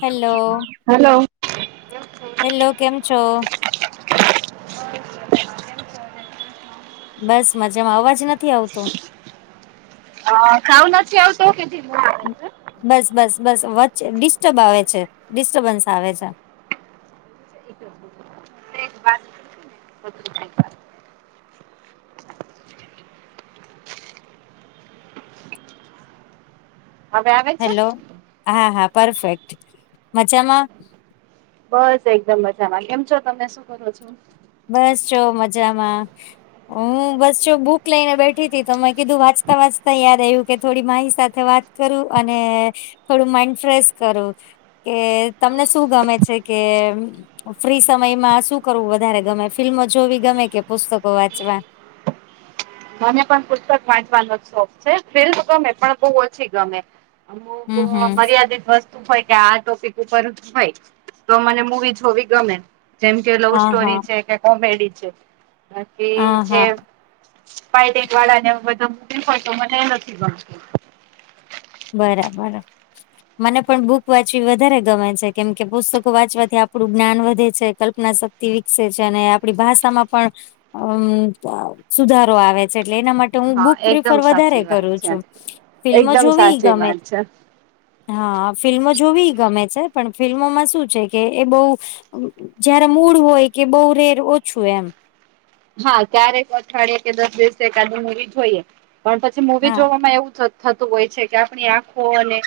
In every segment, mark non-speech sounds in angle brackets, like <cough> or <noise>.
Hello hello! Hello કેમ છો? બસ મજામાં અવાજ નથી આવતો. હ ખઉન નથી આ વતું કે ના? બસ બસ બસ વચ્ચે ડિસ્ટર્બ આવે છે, ડિસ્ટર્બન્સ આવે છે. ું વા <inaudible> હવે આવે છે હેલો હા હા પરફેક્ટ મજામાં? બસ એકદમ મજામાં કેમ છો તમને શું કરો છો? બસ જો મજામાં. હ બસ જો બુક લઈને બેઠી તી તો મેં કીધું વાંચતા વાંચતા યાદ આવ્યું કે થોડી મારી સાથે વાત કરું અને થોડું માઈન્ડ ફ્રેશ કરું. કે તમને શું ગમે છે કે ફ્રી સમયમાં શું કરવું વધારે ગમે ફિલ્મો જોવી ગમે કે પુસ્તકો વાંચવા? મને પણ પુસ્તક વાંચવાનો શોખ છે. ફીલમ ગમે પણ બહ ઓછી ગમે. અમ તો હમ હમ મર્યાદિત હોય કે આ ટોપિક ઉપર જ હોય તો મને મુવી જોવી ગમે. જેમ કે લવ હા હા સ્ટોરી છે, કે કોમેડી છે બાકી હા જે હા પાઇટક વાળા ને બધો મૂક પડતો મને એ નથી ગમતું. બરાબરા! મને પણ બુક વાંચવી વધારે ગમે છે કેમ કે પુસ્તકો વાંચવાથી આપણું જ્ઞાન વધે છે કલ્પના સ વિકસે છે અને આપણી ભાષામાં પણ અ સુધારો આવે છે એટલે એના માટે હું બુક હા પ્રિફર એકદમ વધારે સાચી કરું વાત છે છું. ફિલ્મ એકદમ જોવી સાચી ગમે વાત છે. હા ફિલ્મો જોવી ગમે છે પણ ફિલ્મોમાં શું છે કે એ બહુ જયારે મૂળ હોય કે બહુ રેર ઓછું એમ. હા ક્યારેક અઠવાડિયે કે દસ દિવસે એકાદ મુૂવી જોઈએ પણ પછી મુવી જોવામાં એવું જ હત થતું હોય છે કે આપણી આંખો અને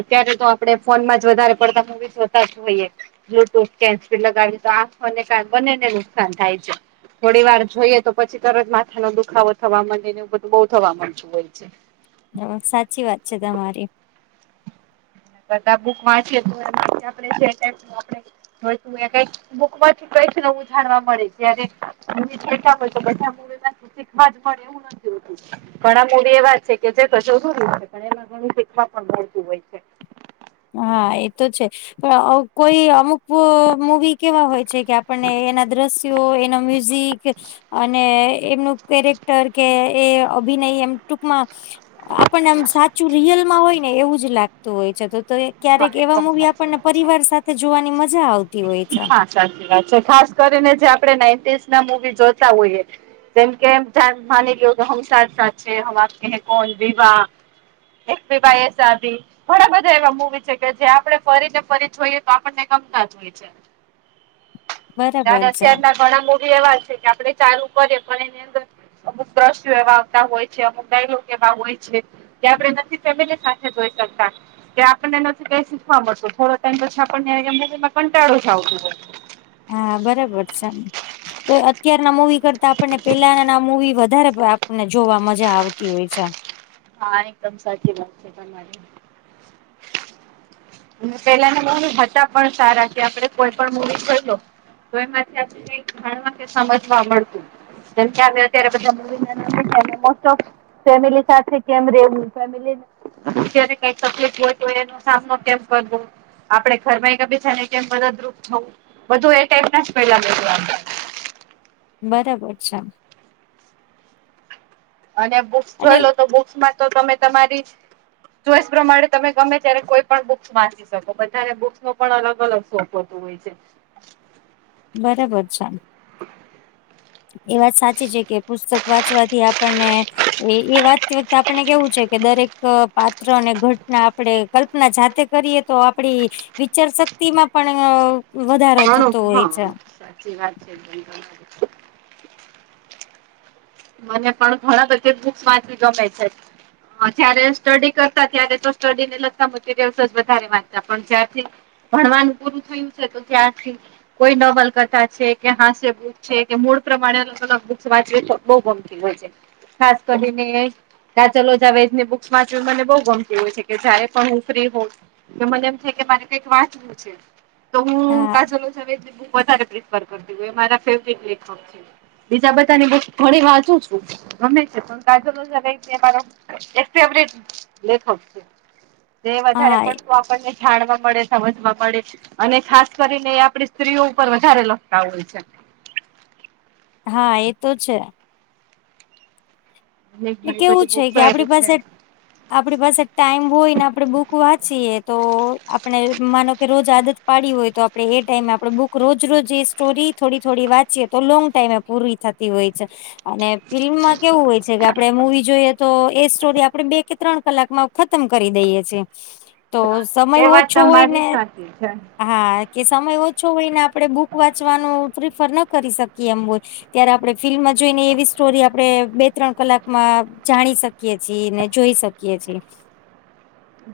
અત્યારે તો આપડણે ફોન માં જ વધારે પડતા મુવી જોતા જ હોઈએ. બ્લુટૂથ કેન્સી લગાવી તો આંખ અને કાન બનેને નુકસાન થાય છે. થોડી વાર જોઈએ તો પછી તરત માથા ન દુખાવો થવા ે ને એવ બધું બહુ થવા નતું હોય છે. સાચી વાત છે તમારી. બધા બુક વાંચીએ તુ ક બુકમાં છુટાય છે, નેવુ જાણવા મળે જ્યારે હોય તો બધા મ નથી. એક બાજ ફડ્યા દ ઘણા મૂડી એવા છે કે જે કશો શર છે, ઘણી એ ઘણી શીખવા પણ મળતું હોય છે. હા એ તો છે પણ કોઈ અમુક મૂવી કેવા હોય છે, કે આપને એના દ્રશ્યો એના મ્યુઝિક અને એમનું કેરેક્ટર કે એ અભિનય એમ ટૂંકમાં આપણનેમ સાચુ રિયલમા હોય ને એવું જ લાગતું હોય છે, તો તો હા ક્યારેક એવા એકદમ મૂવી સાચી આપણને વાત છે. પરિવાર સાથે જોવાની મજા આવતી હોય છે. હા સાચી વાત છે ખાસ કરીને જે આપણે નાન્ટી ના મુવી જોતા હોઈએ. તેમમ કે માને કે હો તો સા સા છે, હ આપ કહે કોન વિવાહ એકીબાઈ સાી ઘણા બધા એવા મુવી કે જે આપણે ફરીને ફરી જોઈએ, તો આપણને ગમતા જ હોય છે. તાર બરાબર છે અત્યાર ના ઘણા મોડી એવા છે, કે આપડે ચાલુ કરીએ પણ એની અંદર અમુક દ્રશ્યો એવા આવતા હોય છે અમુક દાયલો કેવા હોય છે. ત્યા આપ નથી ફેમિલી સાથે જોઈ શકતા આપને નથીઈ શીખવા મળતુ, થોડો ટાઈમ પછી આપણને મવીમાં કંટાળુ જ આવતું હો. હા બરાબર છે, તો અત્યારના મુવી કરતા આપણને પેલા આ મુવી વધારે આપને જોવા મજા આવતી હોય છે. હા એકદમ સાચી વાત છે, તમારી પેલાના મૂવી હતા હતા પણ સારા છે, આપે કોઈ પણ મૂવી ખઈ લો તો એમાંથી ઘણ સમજવા મળતુ કે આવ્યો ત્યારે બધા ફેમિલી સાથે કેમ રેવું ફેમ અત્યારે કઈ તકલીફ હોય તો એનો સામનો કે આપડે ઘરમાય ક બીજા ને મદદરૂપ થવુ બધું એ ટાઈપ ના જ પેલા બરાબર છે. અને બુક્સ અને જોઈ લો તો બુક્સમાં તો તમે તમારી ચોઈસ પ્રમાણે તમે ગમે ત્યારે કોઈ પણ બુક્સ વાંચી શકો બધાને બુક્સ નો પણ અલગ અલગ શોખ હોય. હોય છે. બરાબર છે. એ વાત સાચી છે, કે પુસ્તક વાંચવાથી આપણને- - એ એ વાચતી વખતે આપણે કેવું છે કે દરેક પાત્ર અને ઘટના આપણે કલ્પના જાતે કરીએ તો આપડી વિચાર શક્તિ મા પણ વધારો ઘણું થતો હોય હા છે. સાચી વાત છે, જનતા મને પણ ઘણા બધા બુક્સ વાંચી જોમે છે. જયારે સ્ટડી કરતા ત્યારે તો સ્ટ ને લગતા મરયલ્સ જ વધારે વાંંધતા પણ જારથી ભણવાનું પૂરું થયું છે, તો ત્યાારથી કોઈ નવલકથા છે કે હાસ્ય બુક છે કે મૂળ પ્રમાણે અલગ અલગ બુક્ વાચવે છે. બહુ ગમકીલ હોય છે, ખાસ કરીને ના ચાલ જ વેદ ની બુક્સમા મને બઉુ ગમતી હોય છે, કે જ પણ હું ફ્રી હોઉ તો મને એમ થ કે મારે કઈક વાંચવું છે, તો હું હા કા બીજા બધા ઘડી વાંચુ છુ ગમે છે, પણાજુ લેખક છે, તે વધારે હા પણું આપણને જાણવા મળે સમજવા પડે અને ખાસ કરીને એ આપડી સ્ત્રીઓ ઉપર વધારે લખતા હોય છે. હા એ તો છે. ને ઘણી કેવું બધી છે બુક કે આપડી પાસે આપણી પાસે ટાઈમ હોય ને આપણે બુક વાંચીએ તો આપણે માનો કે રોજ આદત પાડી હોય તો આપડણે એ ટાઈમે આપડ બુક રોજ રોજ એ સ્ટોરી થોડી થોડી વાંચએ તો લોંગ ટાઈમે પૂરી થાય હોય છે અને ફિલ્મમાં કેવું હોય છે કે આપણે મુવી જોઈએ તો એ સ્ટોરી આપડે બે કે ત્રણ કલાકમાં ખતમ કરી દઈએ છીએ. તો હા સમય એ વાત ઓછો હોય ને તમારી સાચી છે. હા કે સમય ઓછો હોય ને આપડણે બુક વાંચવાનું પ્રિફર ન કરી શકીએ એમ ત્યારે આપણે ફિલ્મમાં જોઈને એવી સ્ટોરી આપે બે ત્રણ કલાક માં જાણી શકીએ છીએ ને જોઈ શકીએ છીએ.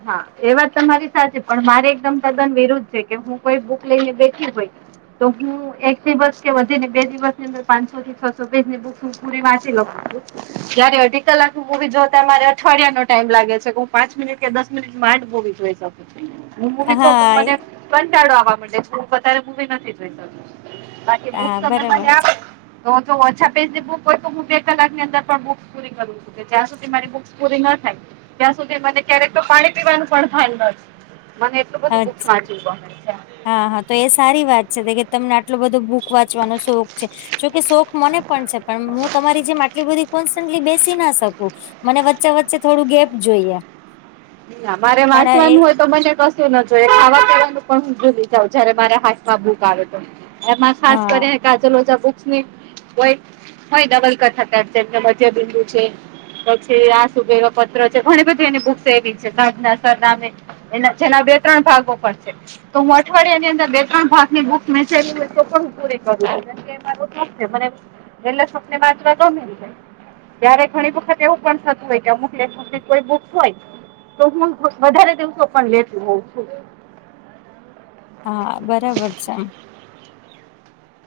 હા એ વાત તમા મારી સાચી પણ મારે એકદમ તદ્દન વિરુદ્ધ છે કે હું કોઈ બુક લઈને બેઠી હોય તો હું એક દિવસ કે વધી ને બે દિવસ ની અંદર પાંચસો થી છસો પેજ ની બુક પુરે વાંચે જય્યારે અઢી કલાક મુવી જોતા અમારે અઠવાડિયા નો ટાઈમ લાગે છે કે હું પાંચ મિનિટ કે દસ મિનિટ માંડ જ મૂવી જોઈ શકું છું હું મૂવી જોઉ તો હા એ- મને કંચાડો આવવા માં વધારે મવી નથી જોઈ શકત બાકી હા બુક બરાબર સમય છે તો જો ઓછા પેજ ની બુક હોય તો હું બે કલાક ની અંદર પણ બુક પૂરી કરું છું. જ્યા સુધી મારી બુક પૂરી ના થાય ત્યાં સુધી મને ક્યારેક તો પાણી પીવાનું પણ ભાન નથી મને એટલું બધું બુક્સ અચ્છા. વાંચવું ગમે છે હા હા તો એ સારી વાત છે કે તમને આટલો બધો બુક વાંચવાનો શોખ છે. જોકે શોખ મને પણ છે પણ હું તમારી જેમ આટલી બધી કોનસટલી બેસી ના શકું મને વચ્ચે વચ્ચે થોડું ગેપ જોઈએ. મારે પણ એ વાંચવાનું હોત તો મને કશું ના જો ખાવા પીવાનું પણ હુ ભુલી જાવ જયારે મારે હાથમાં બુક આવે તો એમાં ખાસ હા કરી કા બુક્સ ની હોય હોય ડબલ કથાકાર જેમ કે મધ્ય બિંદુ છે. પછી આ શુભવા પત્ર છે ઘણી બધી એની બુક્સ એવી છે સાધનાસર નામે. એના જેના બે ત્રણ ભાગો પ છે તો હું અઠવાડિયા ની અંદર બે ત્રણ ભાગ ની બુકચ તો પણ હું પૂરી કરું કે <unintelligible> મારું થશે મને પેલા સપને વાચવા ગમે છે. ત્યારે ઘણી વખત એવું પણ થતું હોય કે અમુક લેખક ની કોઈ બુક હોય તો હું વધારે દિવસો પણ લેત હોઉં છું. હા બરાબર છે.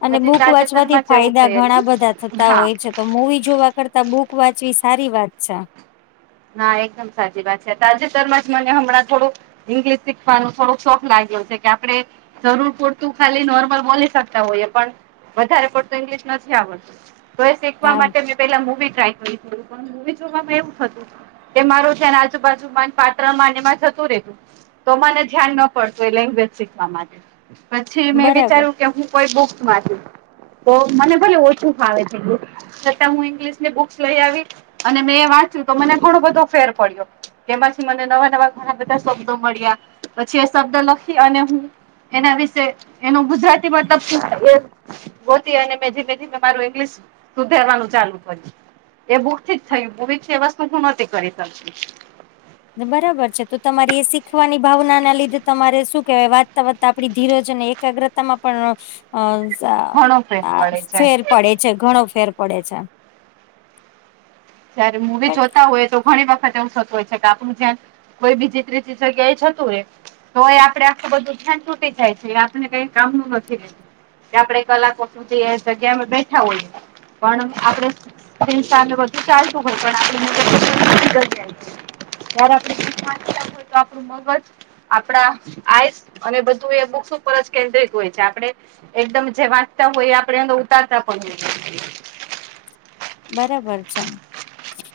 અને હજી બુક વાંચવાથી તાજેતરમાં જ એવું ફાયદા ઘણા બધા થયેલું થતા હા હોય છે. તો મુવી જોવા કરતા બુક વાંચવી સારી વાત છે. ના એકદમ સાચી વાત છે તાજેતરમાં જ મને હમણાં થોડું ઈંગ્લિશ શીખવાનો થોડોક શોખ લાગ્યો છે કે આપડે જરૂર પૂરતું ખાલી નોર્મલ બોલી શકતા હોઈએ પણ વધારે પડતું ઇંગ્લિશ નથી આવડતું તો એ શીખવા હા માટે મેં પેલા મૂવી ટ્રાય કરુ પણ મૂવી જોવામાં એવું થતું એ માર ધ્યાન આજુબાજુમાં પાત્ર માનેમાં જાતું રહેતું. તો મને ધ્યાન ના પડતું એ લેંગ્વેજ શીખવા માટે પછી મેં બરાબર વિચાર્યું કે હું કોઈ બુક વાચુ તો મને ભલે ઓછું ફાવે છે. છતાં હું ઇંગ્લિશ ની બુક્સ લઈ આવી અને મેં વાંચ્યું તો મને ઘણો બધો ફેર પડ્યો તેમાંથી મને નવા નવા ઘણા બધા શબ્દો મળ્યા પછી એ શબ્દ લખી અને હું એના વિશે એનું ગુજરાતી મતલબ ગોતી અને મેં ધીમે ધીમે મારું ઇંગ્લિશ સુધારવાનું ચાલુ કર્યું. એ બુક થી જ થયું ભવ છે એ વસ્તુ શું નથી કરી શકતી. બરાબર છે તો તમારી એ શીખવાની ભાવના ના લીધે તમારે શું કેહેવાય વાચતા વાચતા આપડી ધીરજને એકાગ્રતામાં પણ ઘણો ફેર પડે છે. ફેર પડે છે ઘણો ફેર પડે છે. જયારે મુવી પણ જોતા હોય તો ઘણી વખત એવું થતું હોય છે કે આપણું ધ્યાન કોઈ બીજી ત્રીજી જગ્યા એ થતું રે તો એ આપણે આખું બધું ધ્યાન તૂટી જાય છે એ આપણને કઈ કામનું નથી રેતું કે આપડે કલાકો સુધી એ જગ્યા બેઠા હોય પણ આપડે તાર ને બધું ચાલતું હોય પણ આપડે <unintelligible> જારે <unintelligible> હો તો આપણું મગજ આપણા આઈસ અને બધું એ બુક્સ ઉપર જ કેન્દ્રિત હોય છે આપડે એકદમ જે વાંચતા હોય આપે એ ઉતારતા પણ હો બરાબર છે.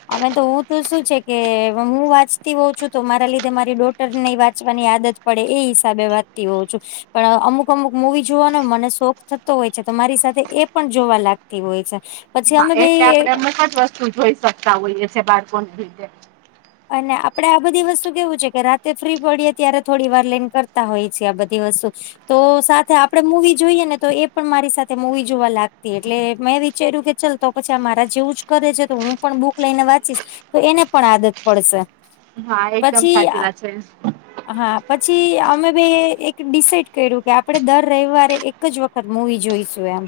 હવે તો હું તો શું છે કે હું વાંચતી હોઉં છું તો મારા લીધે મારી ડો ટર ની વાંચવાની આદત પડે એ હિસાબે વાંચતી હોઉં છું પણ અમુક અમુક મુવી જોવાનો મને શોખ થતો હોય છે તો મારી સાથે એ પણ જોવા લાગતી હોય છે. પછી હા અમે બે એટલે આપડે અમુક જ વસ્તુ જોઈ શકતા હોઈએ છે બાળકોને લીધે અને આપડે આ બધી વસ્તુ કેવું છે કે રાતે ફ્રી પડીએ ત્યારે થોડી વાર લઈને કરતા હોય છીએ આ બધી વસ્તુ તો સાથે આપડે મુવી જોઈએ ને તો એ પણ મારી સાથે મુવી જોવા લાગતી એટલે મેં વિચાર્યું કે ચાલ તો પછી મારા જેવું જ કરે છે તો હું પણ બુક લઈને વાંચીશ તો એને પણ આદત પડશે હા એકદમ પછી સાચી વાત છે એ. હા પછી અમે બે એક ડિસાઇડ કર્યું કે આપડે દર રવિવારે એક એક જ વખત મુવી જોઈશું એમ.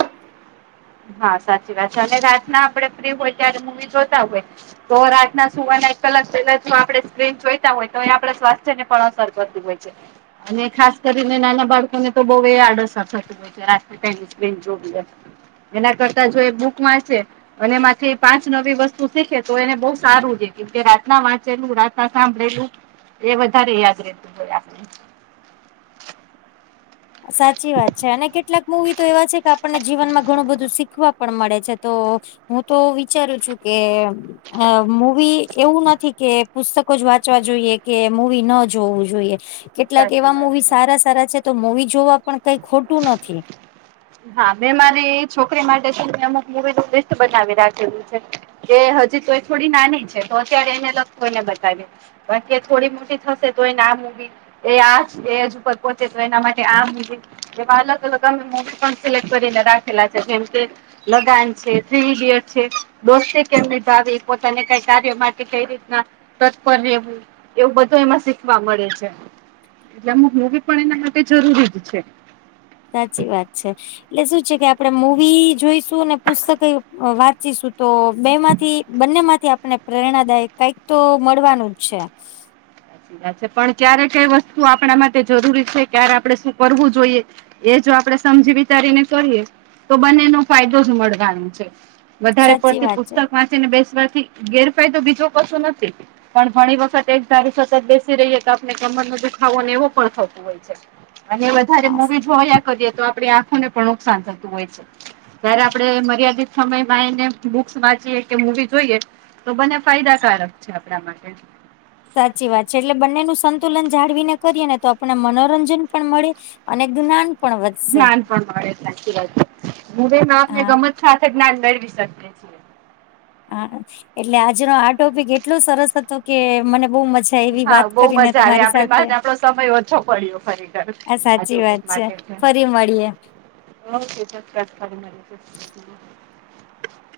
હા સાચી વાત છે અને રાતના આપડે ફ્રી હોય ત્યારે મુવી જોતા હોય તો રાતના સુવાના એક કલાક પેલા જો આપણે સ્ક્રીન જોઈતા હોય તો એ આપણે સ્વાસ્થ્ય ને પણ અસર કરતું હોય છે. અને ખાસ કરીને નાના બાળકોને તો બઉ એ આડઅસર થતી <unintelligible> સ્ક્રીન જોવી એના કરતા જો એ બુક વાંચે અને એ માંથી પાંચ નવી વસ્તુ શીખે તો એને બઉ સારું છે કેમકે રાતના વાંચેલું રા સાંભળેલું એ વધારે યાદ રહેતું હોય આપણે સાચી વાત છે અને કેટલાક મૂવી તો એવા છે કે આપણને જીવનમાં ઘણું બધું શીખવા પણ મળે છે તો હું તો વિચારું છું કે અ મૂવી એવું નથી કે પુસ્તકો જ વાંચવા જોઈએ કે મૂવી ન જોવું જોઈએ કેટલાક એવા સાચી વાત મુવી છે. સારા સારા છે તો મુવી જોવા પણ કઈ ખોટું નથી. હા મેં મારી છોકરી માટે છેને અમુક મુવી લિસ્ટ બનાવી રાખેલું છે. એ હજી તોય થોડી નાની છે તો અત્યારે એને કોઈને બતાવી બાકી થોડી મોટી થશે તો એને આ મુવી એ આજ એજ ઉપર પહોંચે તો એના માટે આ મુવી જેવા અલગ અલગ અમે મુવી પણ સિલેક્ટ કરીને રાખેલા છે જેમ કે લગાન છે, થ્રી ઇડિયટ છે, દોસ્તી કેમ નિભાવી પોતાને કઈ કાર્ય માટે કઈ રીતના તત્પર રહેવું એવું બધું એમાં શીખવા મળે છે. એટલેમ મુવી પણ એના માટે જરૂરી જ છે. સાચી વાત છે. એટલે શું છે કે આપણે મૂવી જોઈશું અને પુસ્તકે વાંચીશું તો બે માંથી બંને માંથી આપણે પ્રેરણાદાયક કંઈક તો મળવાનું જ છે. વા છે પણ ક્યારે કઈ વસ્તુ આપણા માટે જરૂરી છે ક્યારે આપડે શું કરવું જોઈએ એ જો આપણેે સમજી વિચારીને કરીએ તો બંનેનો ફાયદો જ મળવાનો છે. વધારે સાચી પડતી વાત છે પુસ્તક વા ચીને બેસવાથી ગેરફાયદો બીજો કશો નથી પણ ઘણી વખત એક ધારુ સ બેસી રહીએ તો આપણે કમર નો દુખાવો એવો પણ થતું હોય છે. અને વધારે હા મુવી જોયા કરીએ તો આપણી આંખોને પણ નુકસાન થતું હોય છે. જયારે આપડે મર્યાદિત સમયમાં એને બુક્સ વાંચીએ કે મુવી જોઈએ તો બને ફાયદાકારક છે આપણા માટે. સાચી વાત છે એટલે બંનેનું સંતુલન જાળવીને કરીએ ને તો આપને મનોરંજન પણ મળે અનેક દના જ્ઞાન પણ મળે સાચી વાત હું મા આપને હા ગમત સાથે જ્ઞાન મેળવી શકીએ છીએ હા એટલે આજનો આ ટોપિક એટલો સરસ હતો કે મને બહુ મજા તે એવી હા વાત બહુ કરીને મજા આવે તમારી આપડે સાથે બસ આપડો સમય ઓછો પડ્યો ખરેખર આ સાચી ટોપિક વાત છે માટે ફરી મળીએે ઓકે <inaudible>